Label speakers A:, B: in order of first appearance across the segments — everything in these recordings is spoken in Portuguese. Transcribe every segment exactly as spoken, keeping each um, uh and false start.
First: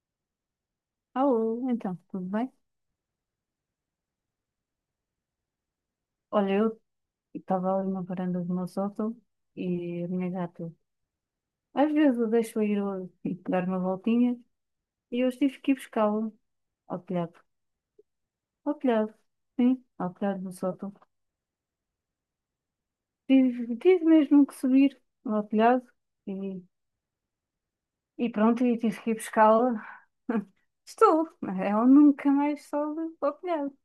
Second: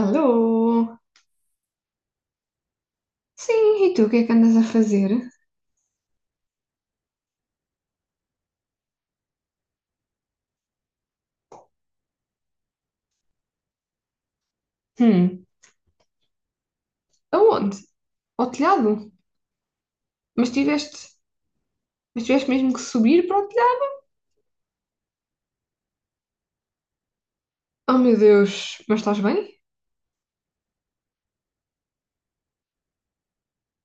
A: Alô?
B: Alô, então, tudo bem?
A: Sim, e tu, o que é que andas a fazer?
B: Olha, eu estava ali na varanda do meu sótão e a minha gata. Às vezes eu deixo ir ao- e dar uma voltinha e eu
A: Hum,
B: tive que ir buscá-la ao telhado.
A: aonde? Ao
B: Ao
A: telhado?
B: telhado, sim, ao telhado
A: Mas
B: do sótão.
A: tiveste, mas tiveste mesmo que subir para o
B: Tive,
A: telhado?
B: tive mesmo que subir ao telhado e,
A: Oh meu
B: e pronto,
A: Deus,
B: e
A: mas
B: tive que ir
A: estás bem?
B: buscá-la. Estou, ela nunca mais sobe ao telhado.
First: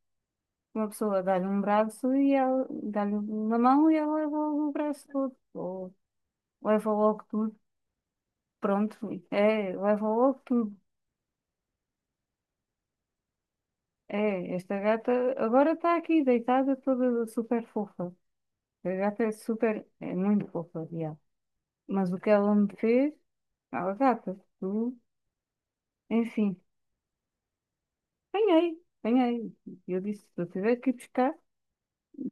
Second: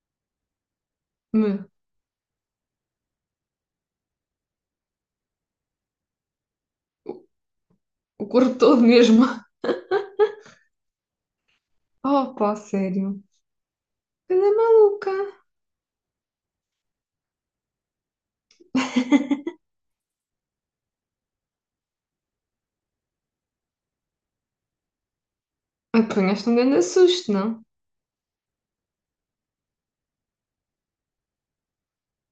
B: Uma pessoa dá-lhe um
A: Me,
B: braço e ela dá-lhe uma mão e ela leva logo o braço todo, ou leva logo tudo.
A: o corpo todo
B: Pronto,
A: mesmo.
B: é, levou tudo.
A: Oh pá, sério. Anda
B: É, esta gata
A: maluca.
B: agora está aqui deitada toda super fofa. A gata é super, é muito fofa, já. Mas o que ela me fez, ela gata, tu,
A: Apanhaste um
B: enfim,
A: grande susto, não?
B: apanhei, apanhei. E eu disse, se eu tiver que ir buscar,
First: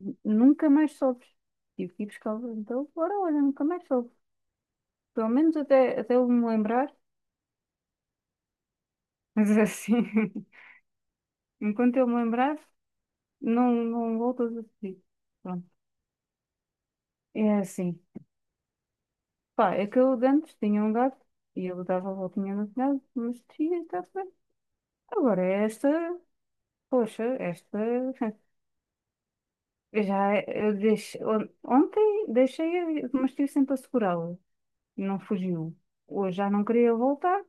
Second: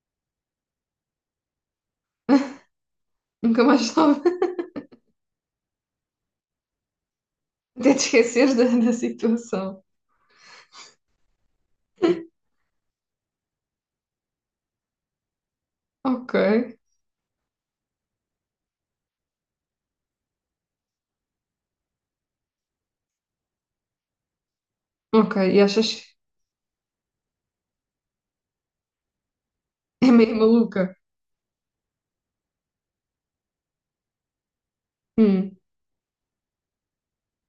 B: n- nunca mais sobes. Tive que ir buscar, então, agora olha,
A: Nunca
B: nunca
A: mais
B: mais soube.
A: estava.
B: Pelo menos até, até eu me lembrar,
A: Até te esqueceres da, da
B: mas
A: situação.
B: assim, enquanto eu me lembrar, não, não voltas a pedir. Pronto,
A: Ok,
B: é assim. Pá, é que eu de antes tinha um gato e ele dava a voltinha no telhado, mas tinha, está bem.
A: ok,
B: Agora
A: e
B: esta,
A: achas
B: poxa, esta, eu
A: é meio
B: já, eu
A: maluca?
B: deixei, on- ontem deixei, mas estive sempre a segurá-la, não
A: Hum,
B: fugiu. Hoje já não queria voltar,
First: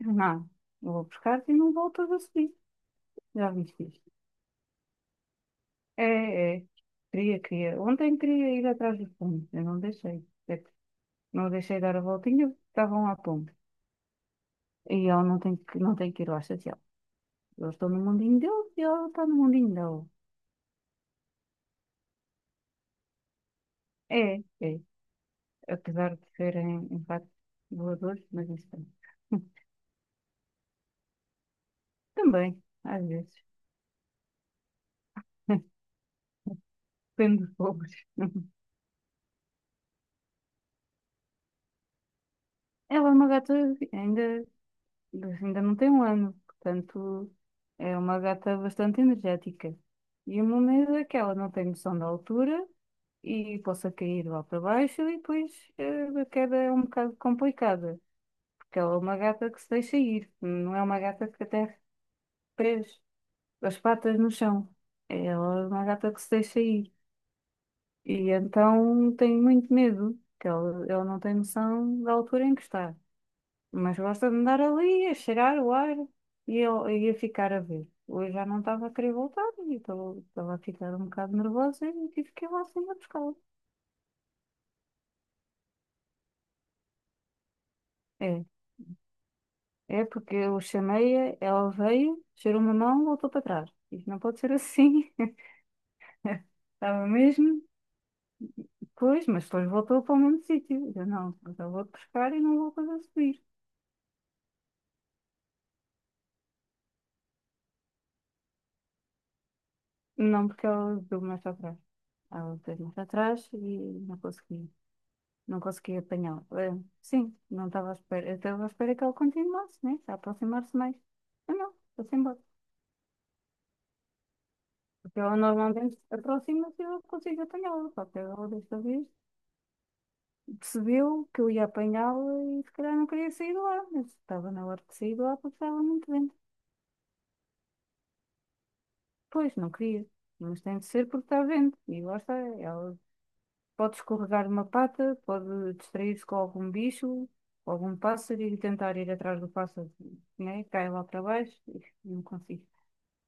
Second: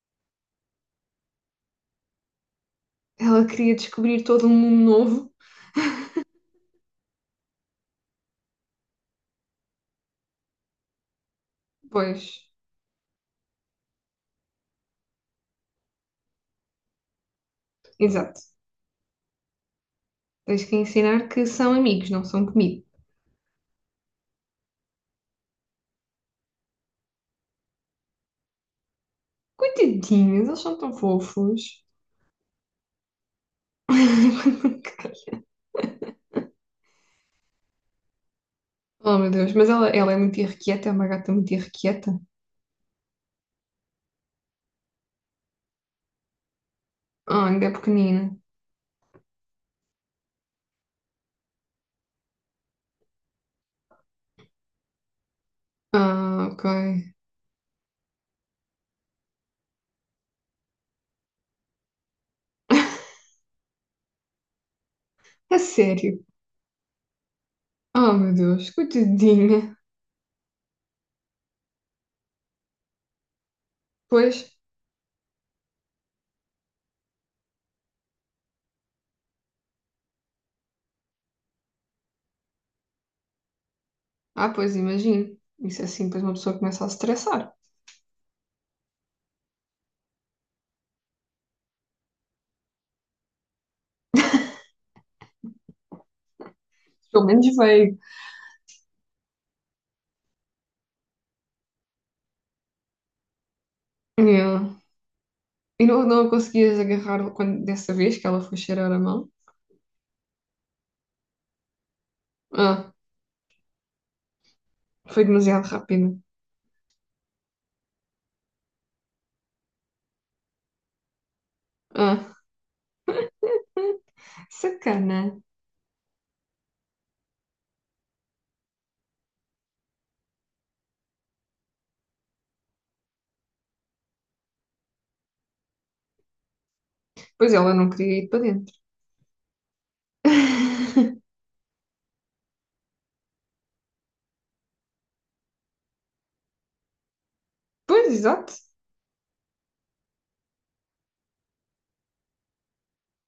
B: não, vou buscar-te e não voltas a subir,
A: ela
B: já
A: queria
B: viste isto.
A: descobrir todo um mundo novo?
B: É, é, queria, queria, ontem queria ir atrás do pombo, eu não deixei. É que não deixei dar a
A: Pois,
B: voltinha, estavam à pombo. E ela não tem que, não tem que ir lá chateá-la. Eles estão no mundinho
A: exato.
B: deles e ela está no mundinho dela.
A: Tens que ensinar que são amigos, não são comida.
B: É, é, apesar de serem, em facto, voadores, mas isso também.
A: Coitadinhos, eles são tão fofos.
B: Também, às vezes. Depende dos povos.
A: Oh, meu Deus, mas ela, ela é muito irrequieta, é uma gata muito irrequieta.
B: Ela é uma gata, ainda, ainda não tem um ano, portanto,
A: Ah, ainda é
B: é uma
A: pequenina.
B: gata bastante energética. E o meu medo é que ela não tem noção da altura e possa cair lá para baixo e depois eh, a
A: Ah,
B: queda
A: ok.
B: é um bocado complicada, porque ela é uma gata que se deixa ir, não é uma gata que até as patas no chão.
A: A
B: Ela é uma gata
A: sério?
B: que se deixa ir.
A: Oh,
B: E
A: meu Deus,
B: então tem muito
A: coitadinha.
B: medo, que ela, ela não tem noção da altura em que está. Mas gosta
A: Pois,
B: de andar ali, a cheirar o ar e eu e a ficar a ver. Hoje já não estava a querer voltar e estava estava a ficar um bocado nervosa e tive que ir lá assim a buscá-la.
A: ah, pois, imagino. Isso é assim, depois uma pessoa começa a se estressar.
B: É, é porque eu chamei-a, ela veio, cheirou uma mão, voltou para trás. Isto não pode ser assim. Estava
A: Pelo menos
B: mesmo.
A: veio.
B: Pois, mas depois voltou para o mesmo sítio. Eu não, mas eu vou-te pescar e não vou fazer subir.
A: Yeah. E não, não a conseguias agarrar quando, dessa vez que ela foi cheirar a mão?
B: Não, porque ela deu mais atrás. Ela deu
A: Ah,
B: mais atrás e não consegui,
A: foi
B: não
A: demasiado
B: consegui
A: rápido.
B: apanhá-la. Eh, Sim, não estava à espera. Eu estava à espera que ela continuasse, né? A aproximar-se mais. Eu não, estou-se
A: Ah,
B: embora. Porque ela
A: sacana.
B: normalmente aproxima-se e eu consigo apanhá-la. Só que ela desta vez percebeu que eu ia apanhá-la e se calhar não queria sair de lá. Eu estava na hora de sair de lá porque estava muito vento.
A: Pois ela não queria ir para dentro.
B: Pois, não queria. Mas tem de ser porque está vento. E lá está. Ela pode escorregar uma pata, pode distrair-se com algum bicho, com algum
A: Pois,
B: pássaro
A: exato.
B: e tentar ir atrás do pássaro, né? Cai lá para baixo e não consigo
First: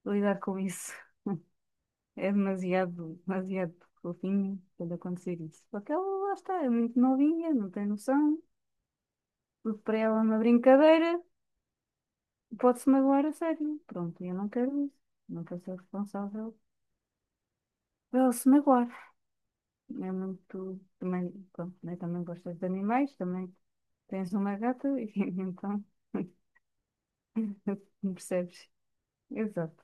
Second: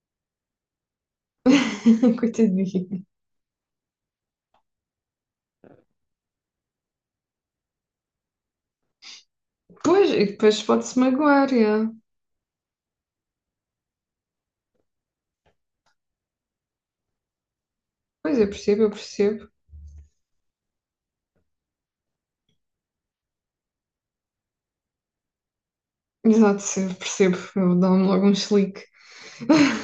B: lidar com isso. É
A: Coitadinha.
B: demasiado, demasiado fofinho quando acontecer isso. Porque ela lá está, é muito novinha, não tem noção. Tudo para
A: Pois,
B: ela é
A: e
B: uma
A: depois pode-se
B: brincadeira.
A: magoar, já.
B: Pode-se magoar a sério. Pronto, eu não quero isso. Não quero ser responsável por ela
A: Pois, eu
B: se
A: percebo, eu
B: magoar.
A: percebo.
B: É muito. Também, pronto, né? Também gostas de animais, também tens uma gata e então
A: Exato, eu percebo. Eu dou-me logo um
B: percebes.
A: chilique.
B: Exato.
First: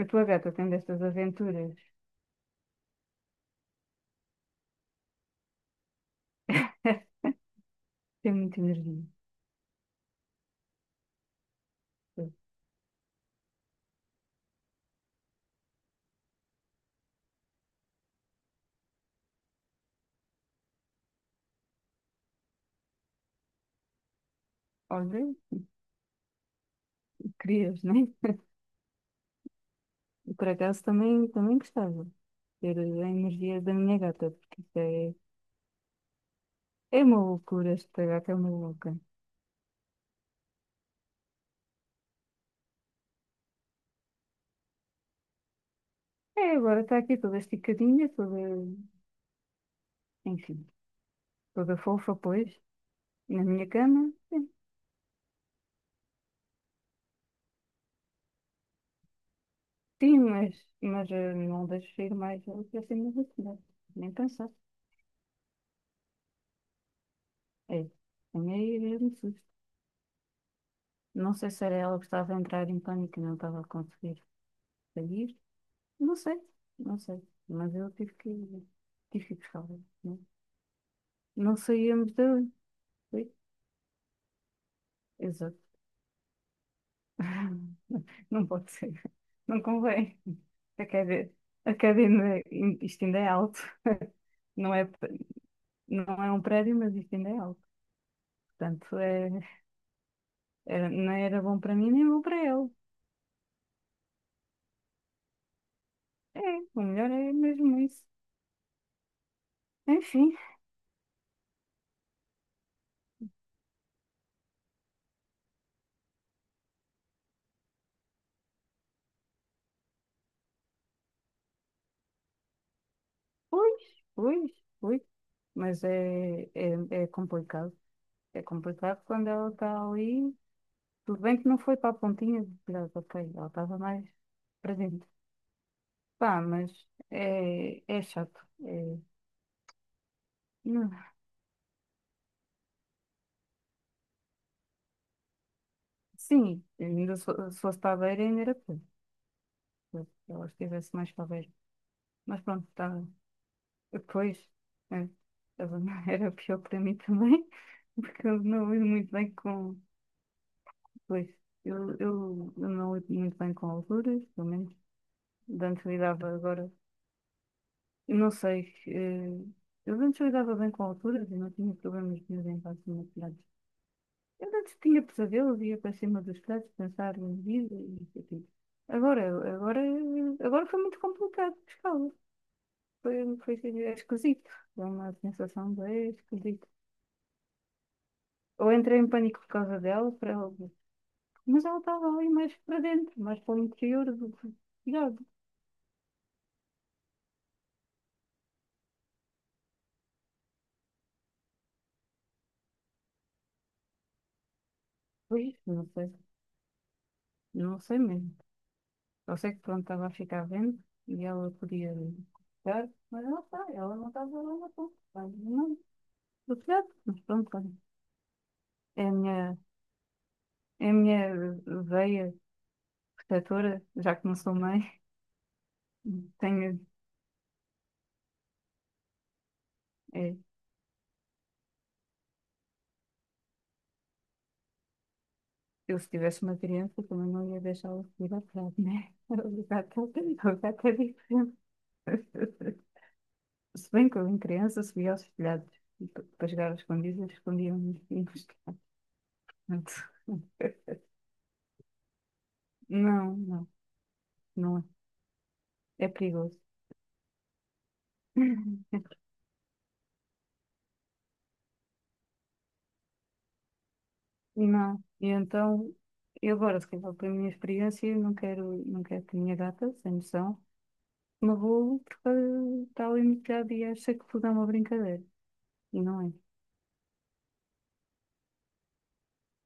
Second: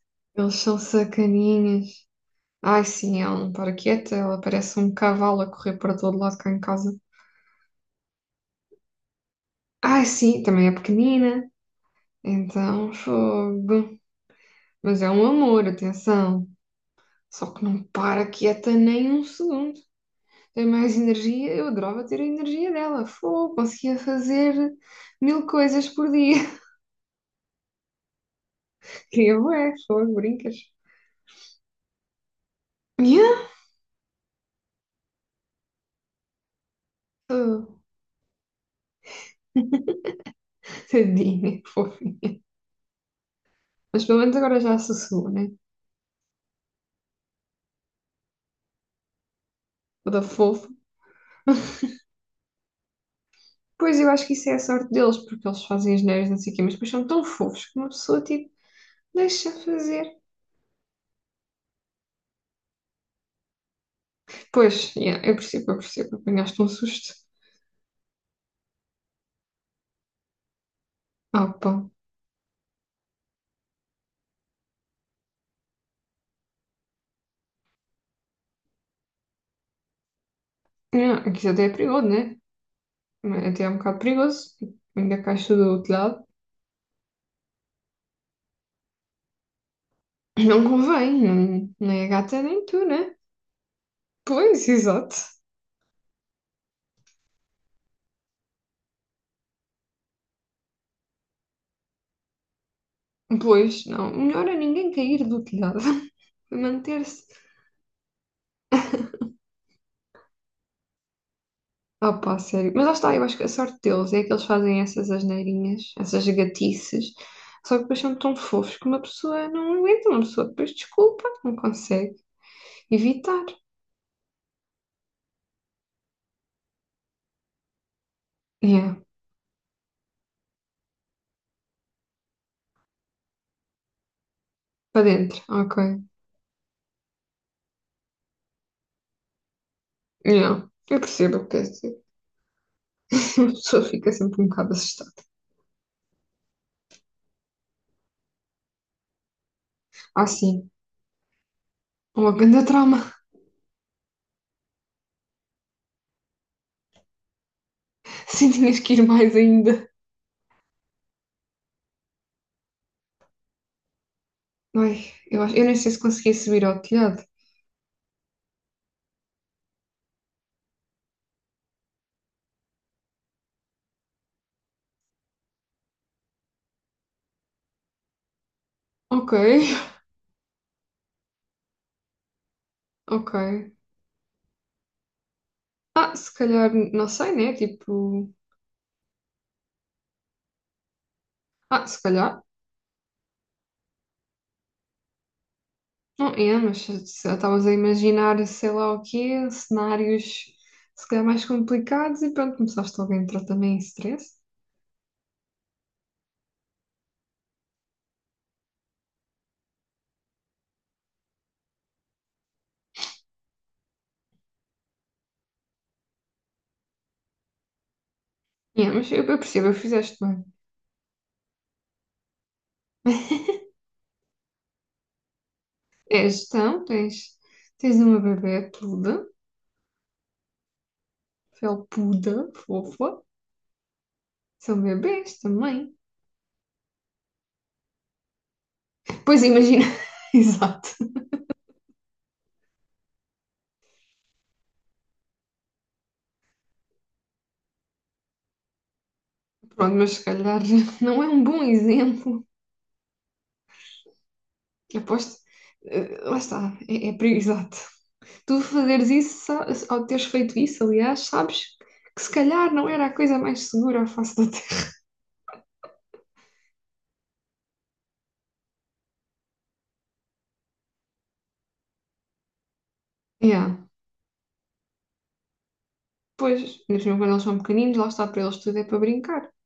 B: A tua gata
A: Eles
B: tem
A: são
B: destas aventuras,
A: sacaninhas. Ai, sim, ela não para quieta. Ela parece um cavalo a correr para todo lado cá em casa.
B: tem muita energia.
A: Ai, sim, também é pequenina. Então, fogo. Mas é um amor, atenção. Só que não para quieta nem um segundo. Tem mais energia. Eu adorava ter a energia dela. Fogo, conseguia fazer
B: Olha,
A: mil coisas por dia.
B: querias, né?
A: Queria bué, fogo,
B: E por
A: brincas.
B: acaso também, também gostava de ter a
A: Yeah.
B: energia da minha gata, porque isto é, é uma loucura,
A: Oh,
B: esta gata é uma louca.
A: tadinha, fofa. Mas pelo menos agora já sossegou, né?
B: É, agora está aqui toda esticadinha, toda,
A: Toda
B: enfim,
A: fofa.
B: toda fofa, pois, na minha
A: Pois eu
B: cama.
A: acho que isso é a sorte deles, porque eles fazem as neiras, não sei o quê, mas depois são tão fofos que uma pessoa, tipo, deixa fazer.
B: Sim, mas, mas eh, não deixo ir mais assim do que, nem pensar.
A: Pois, yeah, eu percebo, eu percebo. Apanhaste um susto.
B: É, tenho aí mesmo susto. Não
A: Ah,
B: sei se
A: pá.
B: era ela que estava a entrar em pânico e não estava a conseguir sair. Não sei, não sei. Mas eu tive que, tive que ir buscá-la. Não,
A: Yeah, aqui
B: não
A: até é perigoso,
B: saíamos
A: né?
B: dali. Ui.
A: Até é um bocado perigoso. Ainda caixa
B: Exato.
A: do telhado.
B: Não pode ser. Não convém.
A: Não
B: A
A: convém,
B: academia, a
A: não, nem a gata
B: academia,
A: nem tu,
B: isto
A: né?
B: ainda é alto.
A: Pois,
B: Não é,
A: exato.
B: não é um prédio, mas isto ainda é alto. Portanto, é, era- não era bom para mim nem bom para ele.
A: Pois, não. Melhor a ninguém cair do telhado.
B: É, o melhor
A: Manter-se.
B: é mesmo isso. Enfim,
A: Ah, pá, sério. Mas lá está, eu acho que a sorte deles é que eles fazem essas asneirinhas, essas gatices, só que depois são tão fofos que uma pessoa não aguenta, uma pessoa depois desculpa, não consegue evitar.
B: pois, pois, pois. Mas é, é, é complicado. É
A: Yeah,
B: complicado quando ela está ali. Tudo bem que não foi para a pontinha de virada, ok. Ela estava mais
A: para
B: presente.
A: dentro, ok.
B: Pá, mas é, é chato. É,
A: Yeah, eu
B: não.
A: percebo o que queres dizer. A pessoa fica sempre um bocado assustada.
B: Sim, ainda se fo- se fosse para a beira, ainda era pior. Se
A: Ah,
B: ela
A: sim,
B: estivesse mais para a beira.
A: uma
B: Mas
A: grande
B: pronto, tá.
A: trauma.
B: Depois, é, estava- era pior para mim também, porque eu
A: Sim,
B: não
A: tinhas
B: lido
A: que ir
B: muito bem
A: mais
B: com.
A: ainda.
B: Pois, eu, eu, eu não lido muito bem com alturas, pelo menos.
A: Ai, eu acho, eu
B: De
A: nem
B: antes
A: sei se
B: lidava
A: conseguia subir
B: agora.
A: ao telhado.
B: Eu não sei. eh, Eu de antes lidava bem com alturas e não tinha problemas nenhum em relação a telhados. Eu de antes tinha pesadelos, ia para cima dos telhados pensar em vida e isso e Agora,
A: Ok,
B: agora, agora foi muito complicado pescá-los.
A: ok.
B: Foi, foi, é esquisito. Dá uma sensação bem
A: Ah, se
B: esquisita.
A: calhar, não sei, né? Tipo,
B: Ou entrei em pânico por causa dela, para, mas ela
A: ah, se
B: estava ali
A: calhar,
B: mais para dentro, mais para o interior do, do.
A: não é, mas se se estavas a imaginar, sei lá o quê, cenários se calhar mais complicados e pronto, começaste logo a entrar também em stress.
B: Pois, não sei, não sei mesmo. Eu sei que pronto, estava a ficar vendo e ela podia ficar, mas não sei, ela não estava lá na ponta. Não, do telhado, mas pronto, olha.
A: É,
B: É
A: mas
B: a
A: eu, eu
B: minha,
A: percebo, eu fizeste bem.
B: é a minha veia protetora, já que não sou mãe,
A: É
B: tenho,
A: gestão, tens, tens uma bebê peluda,
B: é,
A: felpuda, fofa. São bebês também.
B: eu se tivesse uma criança também não ia deixá-la subir ao telhado, né?
A: Pois
B: O
A: imagina,
B: gato, é o
A: exato.
B: gato é diferente. Se bem que eu em criança subia aos telhados e para para jogar às escondidas, escondia-me nos telhados.
A: Pronto,
B: Portanto,
A: mas se calhar não é um bom exemplo.
B: não, não, não
A: Eu aposto.
B: é. É
A: eh, Lá
B: perigoso.
A: está, é, é pre- exato. Tu fazeres isso, sa- Ao teres feito isso, aliás, sabes que se calhar não era a coisa mais segura à face da Terra.
B: Não. E então, e agora, se calhar pela minha experiência, eu não quero, não quero, que a minha gata, sem noção, me roule porque está ali
A: Yeah.
B: metade e acha que tudo é uma brincadeira. E não é.
A: Pois, mesmo quando eles são pequeninos, lá está para eles tudo é para brincar.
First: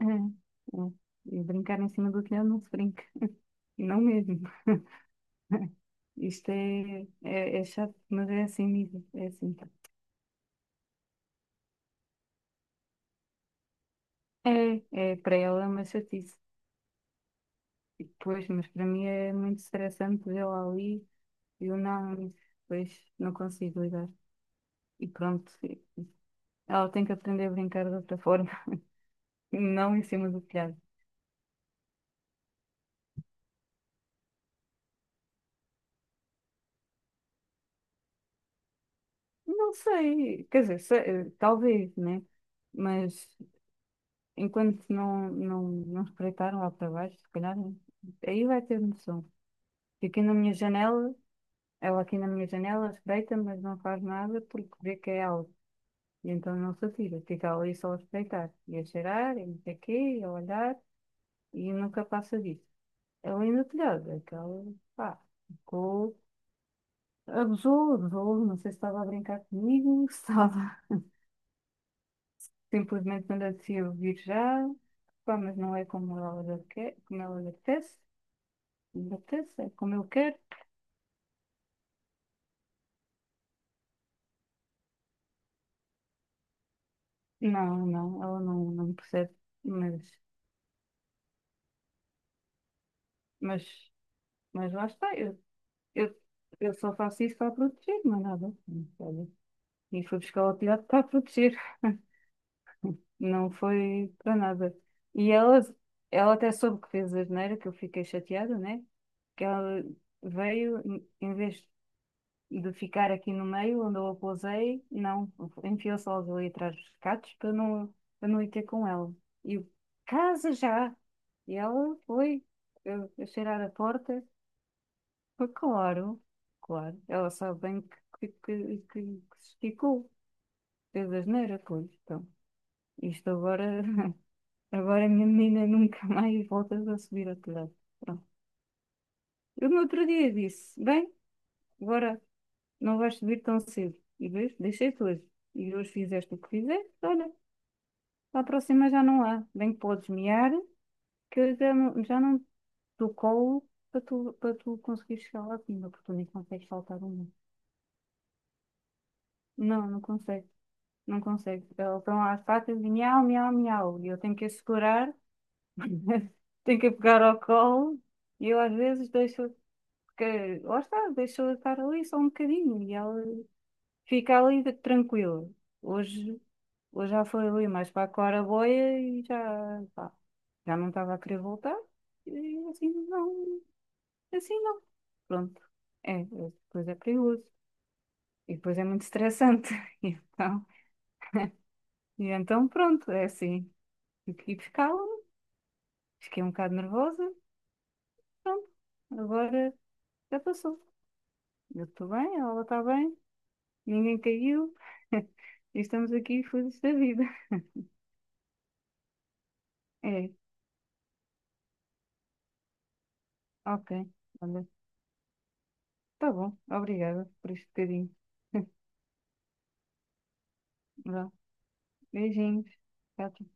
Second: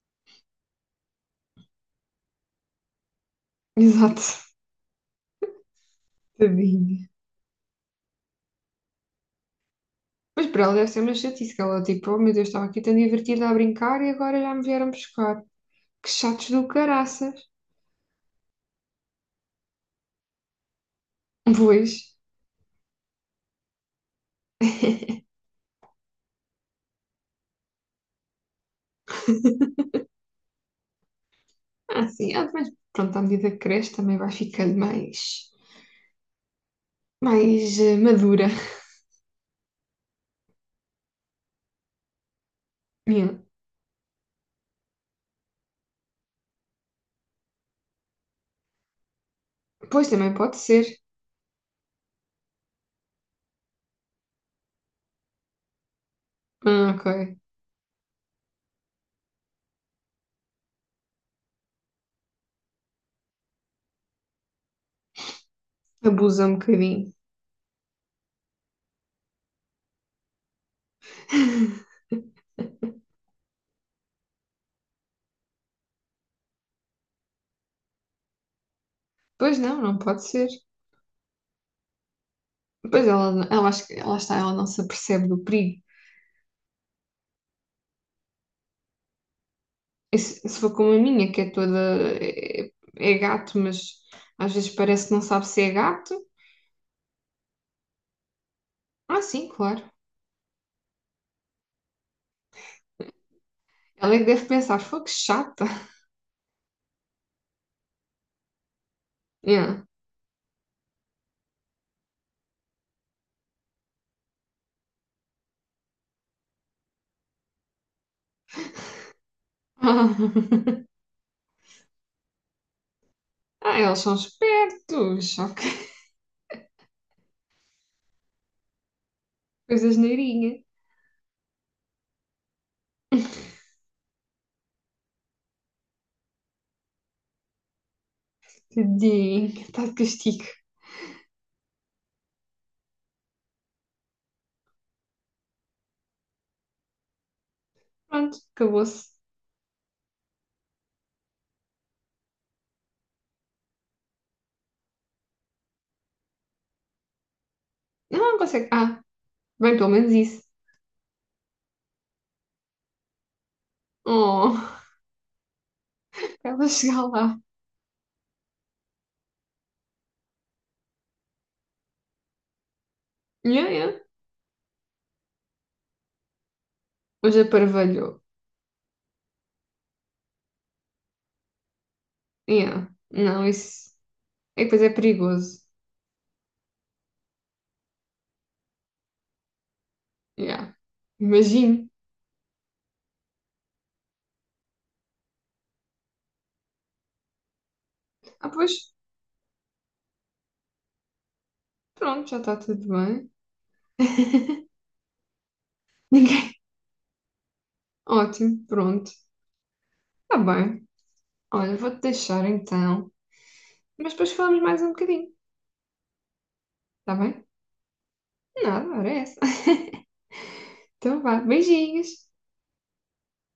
B: É, é. E brincar em cima do telhado não se brinca. E não
A: Exato.
B: mesmo. Isto
A: Tadinha.
B: é, é, é chato, mas é assim mesmo. É assim.
A: Mas para ela deve ser uma chatice, que ela tipo, oh meu Deus, estava aqui tão divertida a brincar e agora já me
B: É,
A: vieram
B: é para
A: buscar.
B: ela é uma
A: Que
B: chatice.
A: chatos do caraças.
B: E depois, mas para mim é muito estressante vê-la ali. Eu
A: Pois.
B: não, pois não consigo lidar. E pronto, ela tem que aprender a brincar de outra forma, não em cima do telhado.
A: Ah, sim, ah, mas pronto, à medida que cresce também vai ficando mais, mais eh, madura.
B: Não sei, quer dizer, se- talvez, né? Mas
A: Yeah.
B: enquanto não, não, não espreitaram lá para baixo, se calhar, aí vai ter noção. E
A: Pois
B: aqui na
A: também
B: minha
A: pode ser.
B: janela, ela aqui na minha janela espreita, mas não faz nada porque vê que é algo. E então não se
A: Ah,
B: atira,
A: ok.
B: fica ali só a espreitar, e a cheirar, e não sei o quê, e a olhar, e nunca passa disso. Ela ainda telhada, aquela, pá, ficou,
A: Abusa um bocadinho.
B: abusou, abusou, não sei se estava a brincar comigo, se estava simplesmente não descia ouvir já, pá, mas não é como ela lhe aque- como ela lhe apetece, lhe
A: Pois
B: apetece, é
A: não,
B: como
A: não
B: eu
A: pode
B: quero.
A: ser. Pois ela, ela, acho que- lá está, ela não se apercebe do perigo.
B: Não, não, ela não, não percebe, mas,
A: E se, se for como a minha, que é toda. É, É gato,
B: mas,
A: mas às vezes
B: mas lá
A: parece que
B: está,
A: não
B: eu,
A: sabe se é gato.
B: eu, eu só faço isso para proteger, mas nada.
A: Ah,
B: Olha,
A: sim, claro.
B: e fui buscar o telhado para proteger. Não foi
A: Ela é que
B: para
A: deve
B: nada.
A: pensar, foi que
B: E ela,
A: chata.
B: ela até soube que fez asneira, que eu fiquei chateada, né? Que
A: Yeah.
B: ela veio, em em vez de ficar aqui no meio, onde eu a pousei, não, enfiou-se logo ali atrás dos catos para não, para não ir ter com ela. E eu, casa já! E ela foi eu, eu cheirar a
A: Ah, eles são
B: porta,
A: espertos.
B: foi
A: Ok.
B: claro, claro. Ela sabe bem que, que, que, que, que se
A: Coisas
B: esticou,
A: neirinha.
B: fez asneira, pois. Então, isto agora agora, a minha menina, nunca mais voltas a subir ao telhado. Pronto.
A: Tadinho,
B: Eu no
A: está de
B: outro dia
A: castigo.
B: disse, bem, agora não vais subir tão cedo. E vês, deixei-te hoje. E hoje fizeste o que fizeste, olha,
A: Pronto,
B: para a próxima já
A: acabou-se.
B: não há. Bem que podes mear, que eu já não, já não te dou colo para tu, para tu conseguires chegar lá acima, porque tu nem consegues saltar uma.
A: Não, não consegue. Ah, bem,
B: Não,
A: pelo
B: não
A: menos isso.
B: consegue. Não consegue. Elas estão lá às patas e miau, miau, miau. E eu tenho que a
A: Oh,
B: segurar,
A: pra ela
B: tenho que a
A: chegar
B: pegar
A: lá.
B: ao colo. E eu às vezes deixo que lá está, deixou de estar ali só um bocadinho e ela
A: Yeah, yeah.
B: fica ali de- tranquila. Hoje, hoje já
A: Hoje
B: foi ali mais para a
A: aparvalhou.
B: claraboia e já, pá, já não estava a querer voltar. E
A: Yeah.
B: assim
A: Não,
B: não,
A: isso.
B: assim
A: E depois
B: não.
A: é perigoso.
B: Pronto. É, é- depois é perigoso. E depois é muito estressante. E Então,
A: Yeah. Imagino.
B: e então pronto, é assim. E e ficava, fiquei um bocado nervosa.
A: Ah,
B: Pronto,
A: pois,
B: agora já passou. Eu estou
A: pronto,
B: bem,
A: já está
B: ela está
A: tudo
B: bem,
A: bem.
B: ninguém caiu. Estamos aqui
A: Ninguém.
B: felizes da vida.
A: Ótimo, pronto.
B: É,
A: Está bem. Olha, vou-te deixar então.
B: ok.
A: Mas depois falamos
B: Olha,
A: mais um bocadinho.
B: tá bom.
A: Está
B: Obrigada
A: bem?
B: por este bocadinho.
A: Nada, era essa. Então
B: Vá,
A: vá, beijinhos.
B: beijinhos. Tchau, tchau.